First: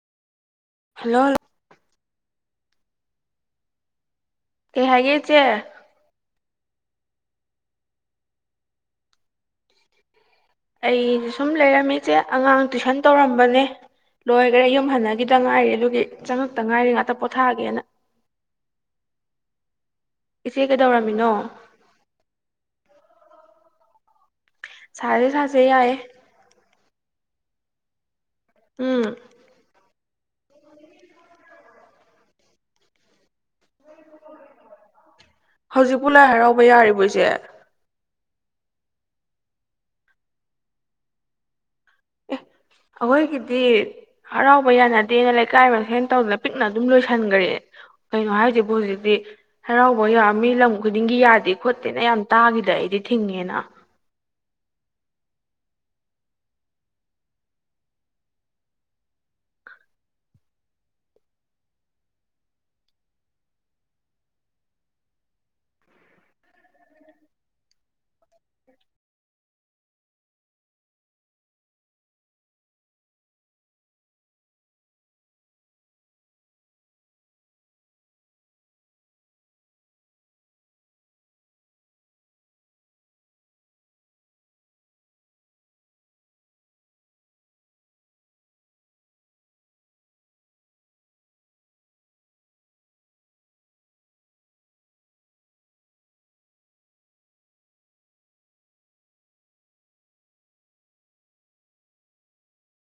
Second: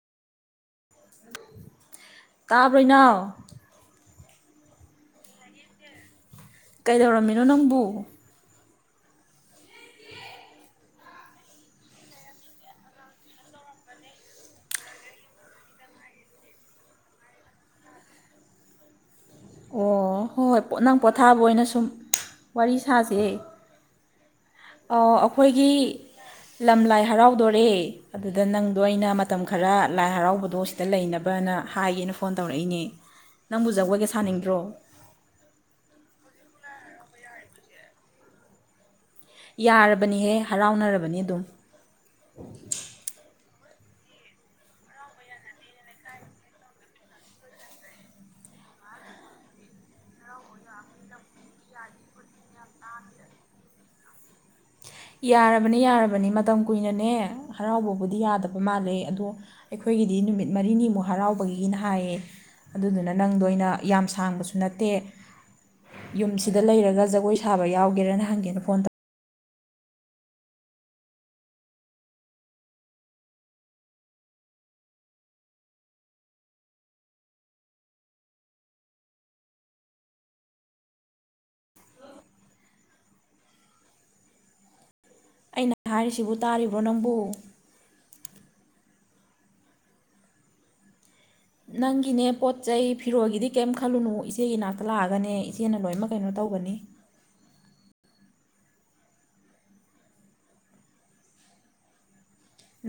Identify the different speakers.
Speaker 1: hello
Speaker 2: ꯇꯥꯕ꯭ꯔꯣ ꯏꯅꯥꯎ
Speaker 1: ꯀꯩ ꯍꯥꯏꯒꯦ ꯏꯆꯦ
Speaker 2: ꯀꯩꯗꯧꯔꯝꯃꯤꯅꯣ ꯅꯪꯕꯨ
Speaker 1: ꯑꯩ ꯁꯨꯝ ꯂꯩꯔꯝꯃꯤ ꯏꯆꯦ ꯑꯉꯥꯡ ꯇꯨꯏꯁꯟ ꯇꯧꯔꯝꯕꯅꯦ ꯂꯣꯏꯒꯔꯦ ꯌꯨꯝ ꯍꯥꯟꯅꯒꯤꯗ ꯉꯥꯏꯔꯤ ꯑꯗꯨꯒꯤ ꯆꯪꯉꯛꯇ ꯉꯥꯏꯔꯤ ꯉꯥꯛꯇ ꯄꯣꯊꯥꯒꯦꯅ
Speaker 2: ꯑꯣ ꯍꯣꯏ
Speaker 1: ꯏꯆꯦ
Speaker 2: ꯄꯣꯠ ꯅꯪ
Speaker 1: ꯀꯩꯗꯧꯔꯝꯃꯤꯅꯣ
Speaker 2: ꯄꯣꯊꯥꯕ ꯑꯣꯏꯅ ꯁꯨꯝ ꯋꯥꯔꯤ ꯁꯥꯥꯁꯦ ꯑꯧ
Speaker 1: ꯁꯥꯁꯦ ꯁꯥꯁꯦ
Speaker 2: ꯑꯈꯣꯏꯒꯤ
Speaker 1: ꯌꯥꯏꯌꯦ
Speaker 2: ꯂꯝ ꯂꯥꯏ ꯍꯔꯥꯎꯗꯣꯔꯦ ꯑꯗꯨꯗ ꯅꯪꯗꯣ
Speaker 1: ꯎꯝ
Speaker 2: ꯑꯩꯅ ꯃꯇꯝ ꯈꯔ ꯂꯥꯏ ꯍꯔꯥꯎꯕꯗꯣ ꯁꯤꯗ ꯂꯩꯅꯕꯅ ꯍꯥꯏꯒꯦꯅ ꯐꯣꯟ ꯇꯧꯔꯛꯏꯅꯦ ꯅꯪꯕꯨ ꯖꯒꯣꯏꯒ ꯁꯥꯅꯤꯡꯗ꯭ꯔꯣ
Speaker 1: ꯍꯧꯖꯤꯛꯄꯨ ꯂꯥꯏ ꯍꯔꯥꯎꯕ ꯌꯥꯔꯤꯕꯣ ꯏꯆꯦ
Speaker 2: ꯌꯥꯔꯕꯅꯤꯍꯦ ꯍꯔꯥꯎꯅꯔꯕꯅꯤ ꯑꯗꯨꯝ
Speaker 1: ꯑꯩꯈꯣꯏꯒꯤꯗꯤ ꯍꯔꯥꯎꯕ ꯌꯥꯅꯗꯦꯅ ꯂꯩꯀꯥꯏ ꯃꯁꯦꯟ ꯇꯧꯗꯅ ꯄꯤꯛꯅ ꯑꯗꯨꯝ ꯂꯣꯏꯁꯟꯒ꯭ꯔꯦ ꯀꯩꯅꯣ ꯍꯥꯏꯖꯤꯕꯨ ꯍꯧꯖꯤꯛꯇꯤ ꯍꯔꯥꯎꯕ ꯌꯥ ꯃꯤ ꯂꯝ ꯈꯨꯗꯤꯡꯒꯤ ꯌꯥꯗꯦ ꯈꯣꯠꯇꯦꯅ ꯌꯥꯝ ꯇꯥꯒꯤꯗ ꯑꯩꯗꯤ ꯊꯤꯡꯉꯦꯅ
Speaker 2: ꯌꯥꯔꯕꯅꯤ ꯌꯥꯔꯕꯅꯤ ꯃꯇꯝ ꯀꯨꯏꯅꯅꯦ ꯍꯔꯥꯎꯕꯕꯨꯗꯤ ꯌꯥꯗꯕ ꯃꯥꯜꯂꯦ ꯑꯗꯣ ꯑꯩꯈꯣꯏꯒꯤꯗꯤ ꯅꯨꯃꯤꯠ ꯃꯔꯤꯅꯤꯃꯨꯛ ꯍꯔꯥꯎꯕꯒꯤꯅ ꯍꯥꯏꯌꯦ ꯑꯗꯨꯗꯨꯅ ꯅꯪꯗꯣ ꯑꯩꯅ ꯌꯥꯝ ꯁꯥꯡꯕꯁꯨ ꯅꯠꯇꯦ ꯌꯨꯝꯁꯤꯗ ꯂꯩꯔꯒ ꯖꯒꯣꯏ ꯁꯥꯕ ꯌꯥꯎꯒꯦꯔꯅ ꯍꯪꯒꯦꯅ ꯐꯣꯟ ꯇꯧ ꯑꯩꯅ ꯍꯥꯏꯔꯤꯁꯤꯕꯨ ꯇꯥꯔꯤꯕ꯭ꯔꯣ ꯅꯪꯕꯨ ꯅꯪꯒꯤꯅꯦ ꯄꯣꯠ ꯆꯩ ꯐꯤꯔꯣꯜꯒꯤꯗꯤ ꯀꯩꯝ ꯈꯜꯂꯨꯅꯨ ꯏꯆꯦꯒꯤ ꯅꯥꯛꯇ ꯂꯥꯛꯑꯒꯅꯦ ꯏꯆꯦꯅ ꯂꯣꯏꯅꯃꯛ ꯀꯩꯅꯣ ꯇꯧꯒꯅꯤ